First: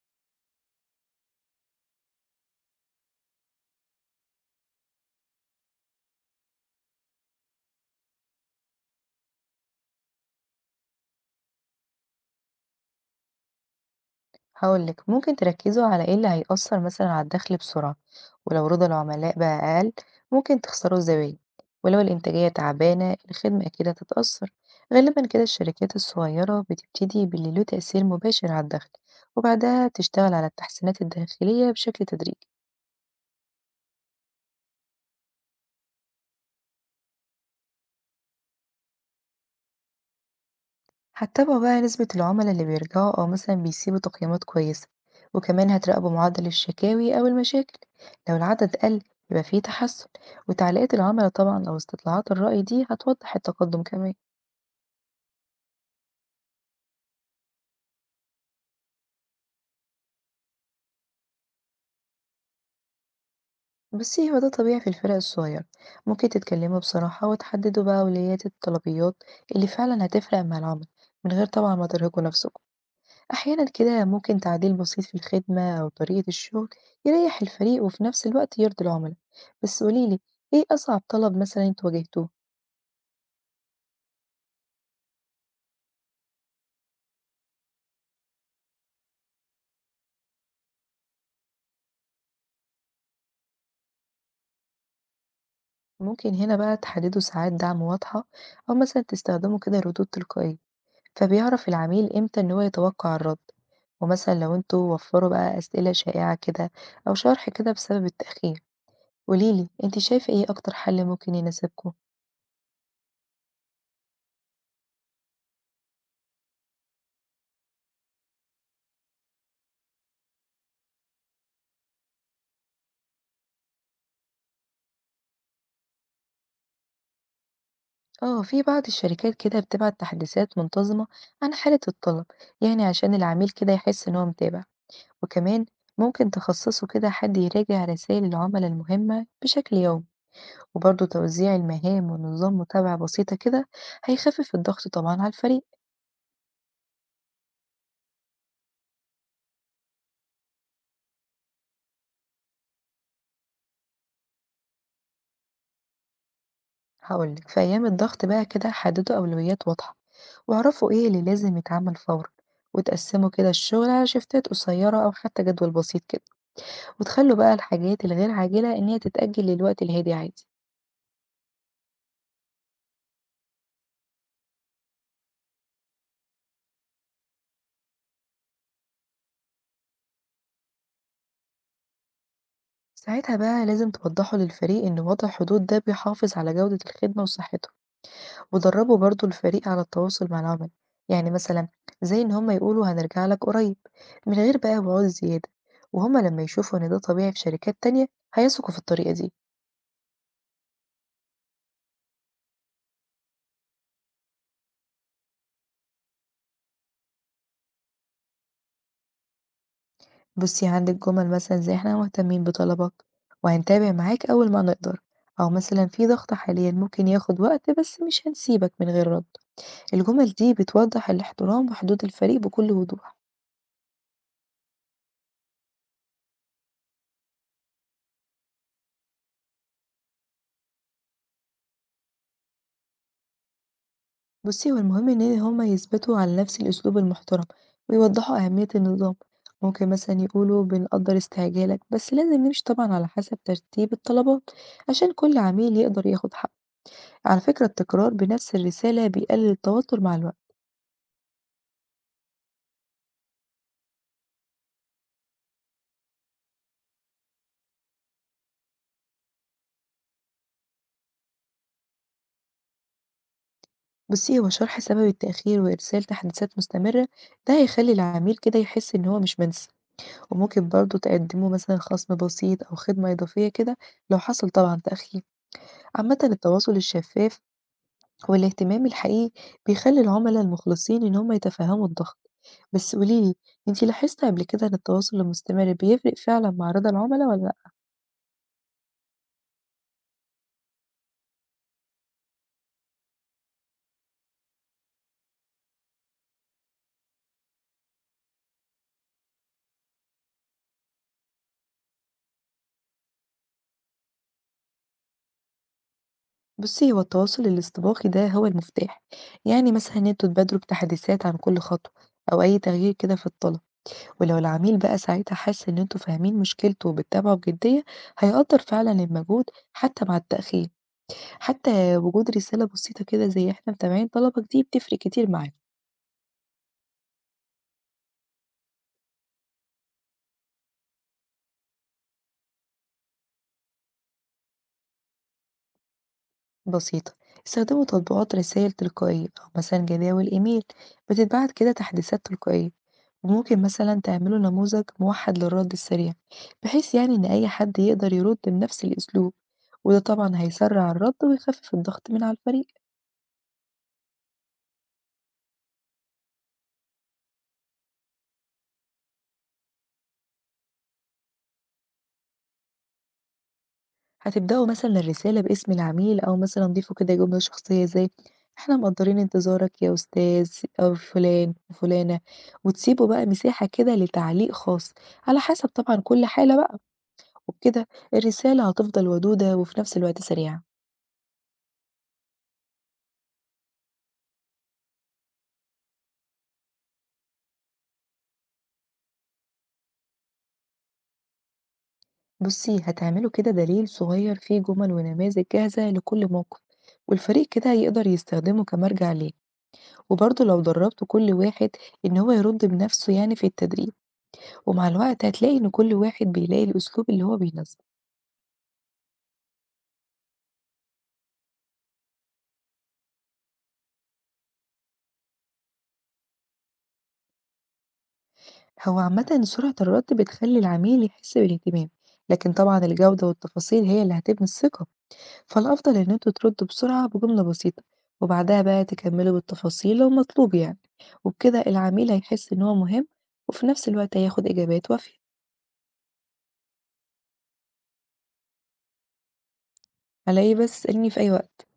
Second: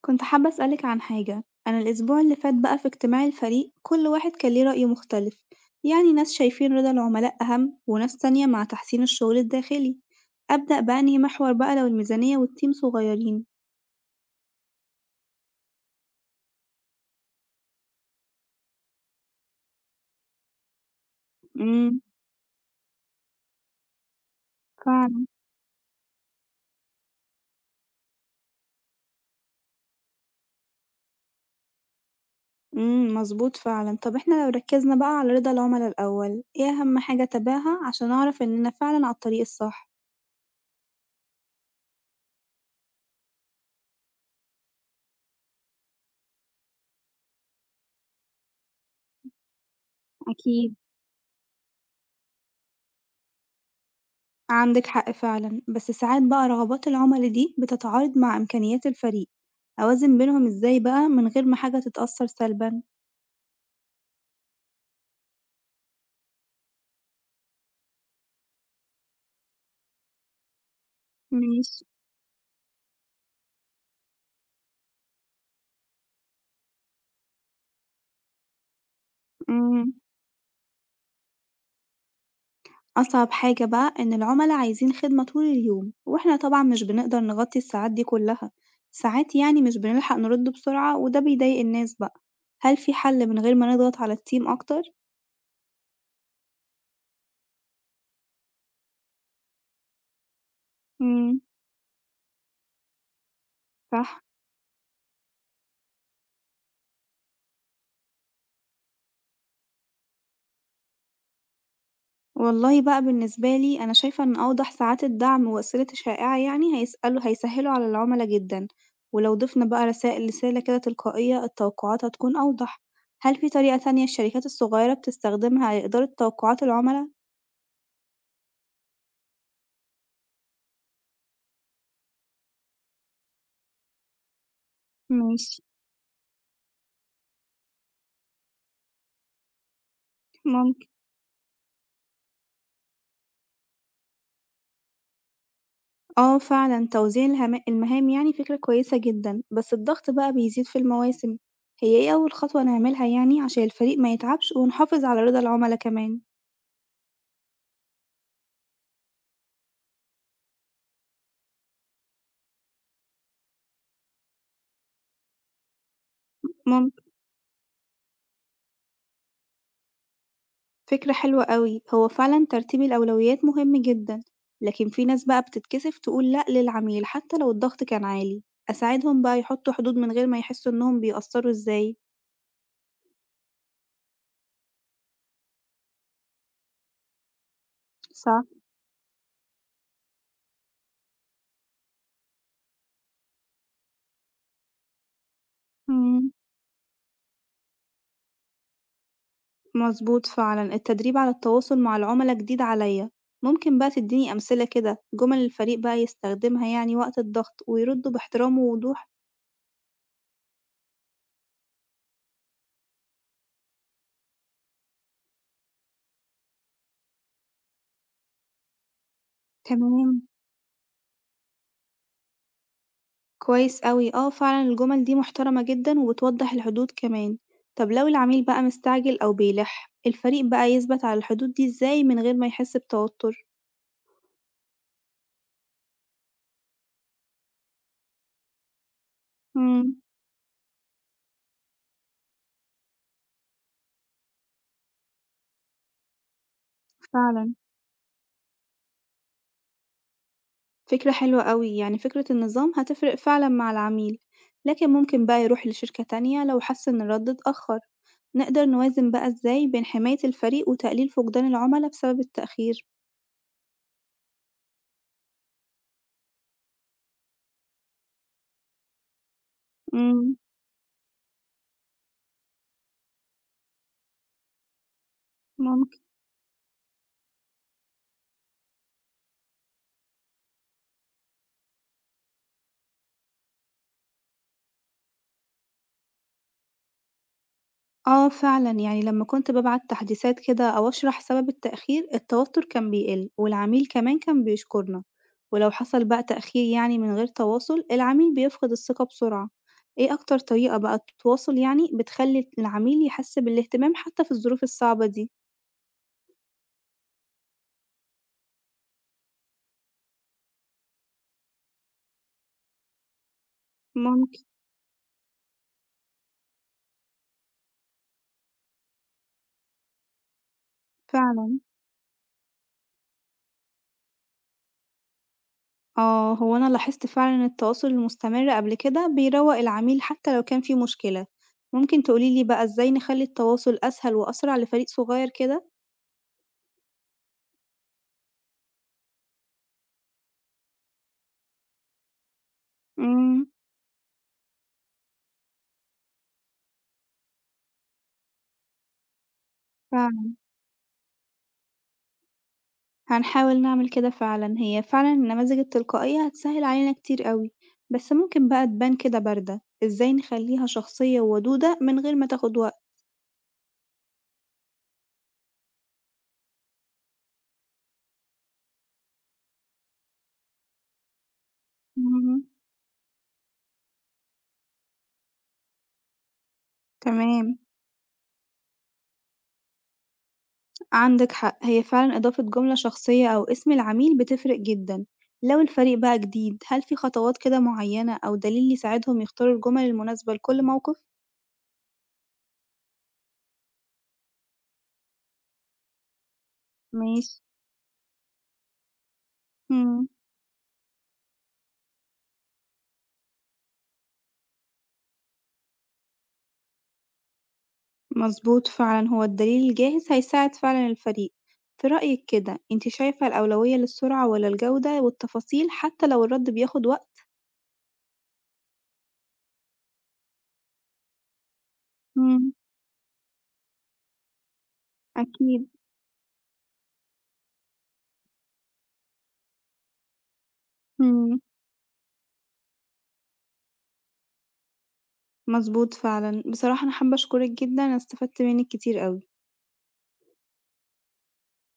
كنت حابة أسألك عن حاجة، أنا الأسبوع اللي فات بقى في اجتماع الفريق كل واحد كان ليه رأي مختلف، يعني ناس شايفين رضا العملاء أهم وناس تانية مع تحسين الشغل الداخلي، أبدأ بأنهي محور بقى لو الميزانية والتيم صغيرين؟ هاقول لِك ممكن تركّزوا على إيه اللي هيأثّر مثلًا على الدخل بسرعة، ولو رضا العملاء بقى أقل ممكن تخسروا الزباين، ولو امم الإنتاجية تعبانة الخدمة أكيد هتتأثّر، غالبًا فعلا. كده الشركات الصغيرة بتبتدي باللي له تأثير مباشر على الدخل، وبعدها بتشتغل على التحسينات الداخلية بشكل تدريجي. مظبوط فعلا، طب احنا لو ركزنا بقى على رضا العملاء الأول، ايه أهم حاجة أتابعها عشان أعرف إننا فعلا على الطريق الصح؟ هتتابعوا بقى نسبة العملاء اللي بيرجعوا أو مثلا بيسيبوا تقييمات كويسة، وكمان هتراقبوا معدل الشكاوي أو المشاكل، لو العدد قل يبقى فيه تحسن. أكيد. وتعليقات العملاء طبعا أو استطلاعات الرأي دي هتوضح التقدم كمان. عندِك حق فعلًا، بس ساعات بقى رغبات العُملا دي بتتعارض مع إمكانيات الفريق، أوازن بينهم إزاي بقى من غير ما حاجة تتأثّر سلبًا؟ بس هو ده طبيعي في الفرق الصغيرة، ممكن تتكلموا بصراحة وتحددوا بقى أولويات الطلبيات اللي فعلا هتفرق مع العمل، من غير طبعا ماشي، ما ترهقوا نفسكم. أحيانا كده ممكن تعديل بسيط في الخدمة أو طريقة الشغل يريح الفريق وفي نفس الوقت يرضي العملاء. بس إمم. قوليلي، إيه أصعب طلب مثلا انتوا واجهتوه؟ أصعب حاجة بقى إن العُملا عايزين خدمة طول اليوم، وإحنا طبعًا مش بنقدر نغطي الساعات دي كلّها، ساعات يعني مش بنلحق نرد بسرعة وده بيضايق الناس بقى، هل في حل من غير ما نضغط على الteam أكتر؟ ممكن هنا بقى تحددوا ساعات دعم واضحة، أو مثلا تستخدموا كده ردود تلقائية، إمم، فبيعرف العميل إمتى إن هو يتوقع الرد. صح. ومثلا لو انتوا وفروا بقى أسئلة شائعة كده، أو شرح كده بسبب التأخير، قوليلي انت شايفة إيه أكتر حل ممكن يناسبكم. والله بقى بالنسبة لي أنا شايفة إن أوضح ساعات الدعم وأسئلته الشائعة يعني هيسهلوا على العملا جدًا، ولو ضفنا بقى رسالة كده تلقائية التوقعات هتكون أوضح، هل في طريقة تانية الشركات الصغيرة بتستخدمها لإدارة توقعات العملا؟ اه، في بعض الشركات كده بتبعت تحديثات منتظمة عن حالة الطلب، يعني عشان العميل كده يحس ان هو متابع. ماشي، وكمان ممكن تخصصوا كده حد يراجع رسائل العملاء المهمة بشكل يومي. ممكن. وبرضه توزيع المهام ونظام متابعة بسيطة كده هيخفف الضغط طبعا على الفريق. اه فعلا توزيع المهام يعني فكرة كويسة جدا بس الضغط بقى بيزيد في المواسم، هي ايه أول خطوة نعملها يعني عشان الفريق ما يتعبش ونحافظ على رضا العملا كمان؟ هقولك، في أيام الضغط بقى كده حددوا أولويات واضحة، واعرفوا ايه اللي لازم يتعمل فورا، وتقسموا كده الشغل على شفتات قصيرة أو حتى جدول بسيط كده. ممكن. وتخلوا بقى الحاجات الغير عاجلة إن هي تتأجل للوقت الهادي عادي. فكرة حلوة أوي، هو فعلًا ترتيب الأولويات مهم جدًا، لكن في ناس بقى بتتكسف تقول لأ للعميل حتى لو الضغط كان عالي، أساعدهم بقى يحطوا حدود من غير ما يحسوا إنهم بيقصّروا إزاي؟ ساعتها بقى لازم توضحوا للفريق إن وضع حدود ده بيحافظ على جودة الخدمة وصحته. صح، ودربوا برضو الفريق على التواصل مع العملاء، يعني مثلا زي إن هما يقولوا هنرجع لك قريب، من غير بقى وعود زيادة. وهما مم. لما يشوفوا إن ده طبيعي في شركات تانية هيثقوا في الطريقة دي. مظبوط فعلًا، التدريب على التواصل مع العملاء جديد عليا، ممكن بقى تديني أمثلة كده جمل الفريق بقى يستخدمها يعني وقت الضغط ويردوا باحترام ووضوح؟ بصي، عندك جمل مثلا زي إحنا مهتمين بطلبك وهنتابع معاك أول ما نقدر، أو مثلا في ضغط حاليا ممكن ياخد وقت بس مش هنسيبك من غير رد. تمام. الجمل دي بتوضح الاحترام وحدود الفريق بكل وضوح. كويس أوي، آه فعلًا الجمل دي محترمة جدًا وبتوضح الحدود كمان. طب لو العميل بقى مستعجل أو بيلح، الفريق بقى يثبت على الحدود دي إزاي من غير ما يحس بتوتر؟ بُصّي، هو المهم إن هم يثبتوا على نفس الأسلوب المحترم، ويوضّحوا أهمية النظام. ممكن إمم، مثلًا يقولوا بنقدّر استعجالك، بس لازم نمشي طبعًا على حسب ترتيب الطلبات، عشان كل عميل يقدر ياخد حقه. على فعلًا. فكرة التكرار بنفس الرسالة بيقلل التوتر مع الوقت. فكرة حلوة أوي، يعني فكرة النظام هتفرق فعلًا مع العميل، لكن ممكن بقى يروح لشركة تانية لو حس إن الرد اتأخر. نقدر نوازن بقى إزاي بين حماية الفريق وتقليل فقدان العملا بسبب التأخير؟ بُصّي، هو شرح سبب التأخير وإرسال تحديثات مستمرة، ده هيخلّي العميل كده يحس إن هو مش منسي. إمم، وممكن برضه تقدّموا مثلًا خصم بسيط أو خدمة إضافية كده لو حصل طبعًا تأخير. ممكن. عامةً التواصل الشفاف هو الاهتمام الحقيقي، بيخلي العملاء المخلصين إن هم يتفهموا الضغط. بس قوليلي، انتي لاحظتي قبل كده إن التواصل المستمر بيفرق فعلا مع رضا العملاء ولا لأ؟ آه فعلًا، يعني لمّا كنت بابعت تحديثات كده أو أشرح سبب التأخير، التوتر كان بيقل والعميل كمان كان بيشكرنا، ولو حصل بقى تأخير يعني من غير تواصل، العميل بيفقد الثقة بسرعة. إيه أكتر طريقة بقى تتواصل يعني بتخلي العميل يحس بالاهتمام حتى في الظروف الصعبة دي؟ بصي، هو التواصل الاستباقي ده هو المفتاح، يعني مثلا إن انتوا تبادروا بتحديثات عن كل خطوة أو أي تغيير كده في الطلب. ولو ممكن، العميل بقى ساعتها حس إن انتوا فاهمين مشكلته وبتتابعوا بجدية، هيقدر فعلا المجهود حتى مع التأخير. فعلًا. حتى وجود رسالة بسيطة كده زي احنا متابعين طلبك دي بتفرق كتير معاهم. آه، هو أنا لاحظت فعلًا إن التواصل المستمر قبل كده بيروق العميل حتى لو كان في مشكلة. ممكن تقولي لي بقى إزاي نخلي التواصل أسهل وأسرع لفريق صغير كده؟ بسيطة، استخدموا تطبيقات رسائل تلقائية أو مثلا جداول إيميل بتتبعت كده تحديثات تلقائية. إمم، وممكن مثلا تعملوا نموذج موحد للرد السريع، بحيث يعني إن أي حد يقدر يرد بنفس الأسلوب، وده فعلًا. طبعا هيسرع الرد ويخفف الضغط من على الفريق. هنحاول نعمل كده فعلًا، هي فعلًا النماذج التلقائية هتسهِّل علينا كتير أوي، بس ممكن بقى تبان كده باردة، إزاي نخليها شخصية وودودة من غير ما تاخد وقت؟ هتبدأوا مثلا الرسالة باسم العميل، أو مثلا ضيفوا كده جملة شخصية زي احنا مقدرين انتظارك يا أستاذ، أو فلان وفلانة. مم، وتسيبوا بقى مساحة كده لتعليق خاص على حسب طبعا كل حالة بقى. تمام. وبكده الرسالة هتفضل ودودة وفي نفس الوقت سريعة. عندك حق، هي فعلًا إضافة جملة شخصية أو اسم العميل بتفرق جدًا، لو الفريق بقى جديد هل في خطوات كده معينة أو دليل يساعدهم يختاروا الجمل المناسبة لكل موقف؟ بصي، هتعملوا كده دليل صغير فيه جمل ونماذج جاهزة لكل موقف، ماشي، والفريق كده يقدر يستخدمه كمرجع ليه. إمم. وبرضه لو دربتوا كل واحد ان هو يرد بنفسه يعني في التدريب، ومع الوقت هتلاقي ان كل واحد بيلاقي الاسلوب اللي هو بيناسبه. مظبوط فعلا هو الدليل الجاهز هيساعد فعلا الفريق. في رأيك كده انت شايفة الأولوية للسرعة ولا الجودة والتفاصيل حتى لو الرد بياخد وقت؟ هو عامة سرعة الرد بتخلي العميل يحس بالاهتمام، لكن امم، طبعا الجودة والتفاصيل هي اللي هتبني الثقة. أكيد، فالأفضل إن أنتوا تردوا بسرعة بجملة بسيطة، وبعدها بقى تكملوا بالتفاصيل لو مطلوب يعني. امم وبكده العميل هيحس إن هو مهم، وفي نفس الوقت هياخد إجابات وافية. مظبوط فعلا. بصراحة أنا حابة أشكرك جدا أنا استفدت منك كتير أوي. على إيه بس، اسألني في أي وقت.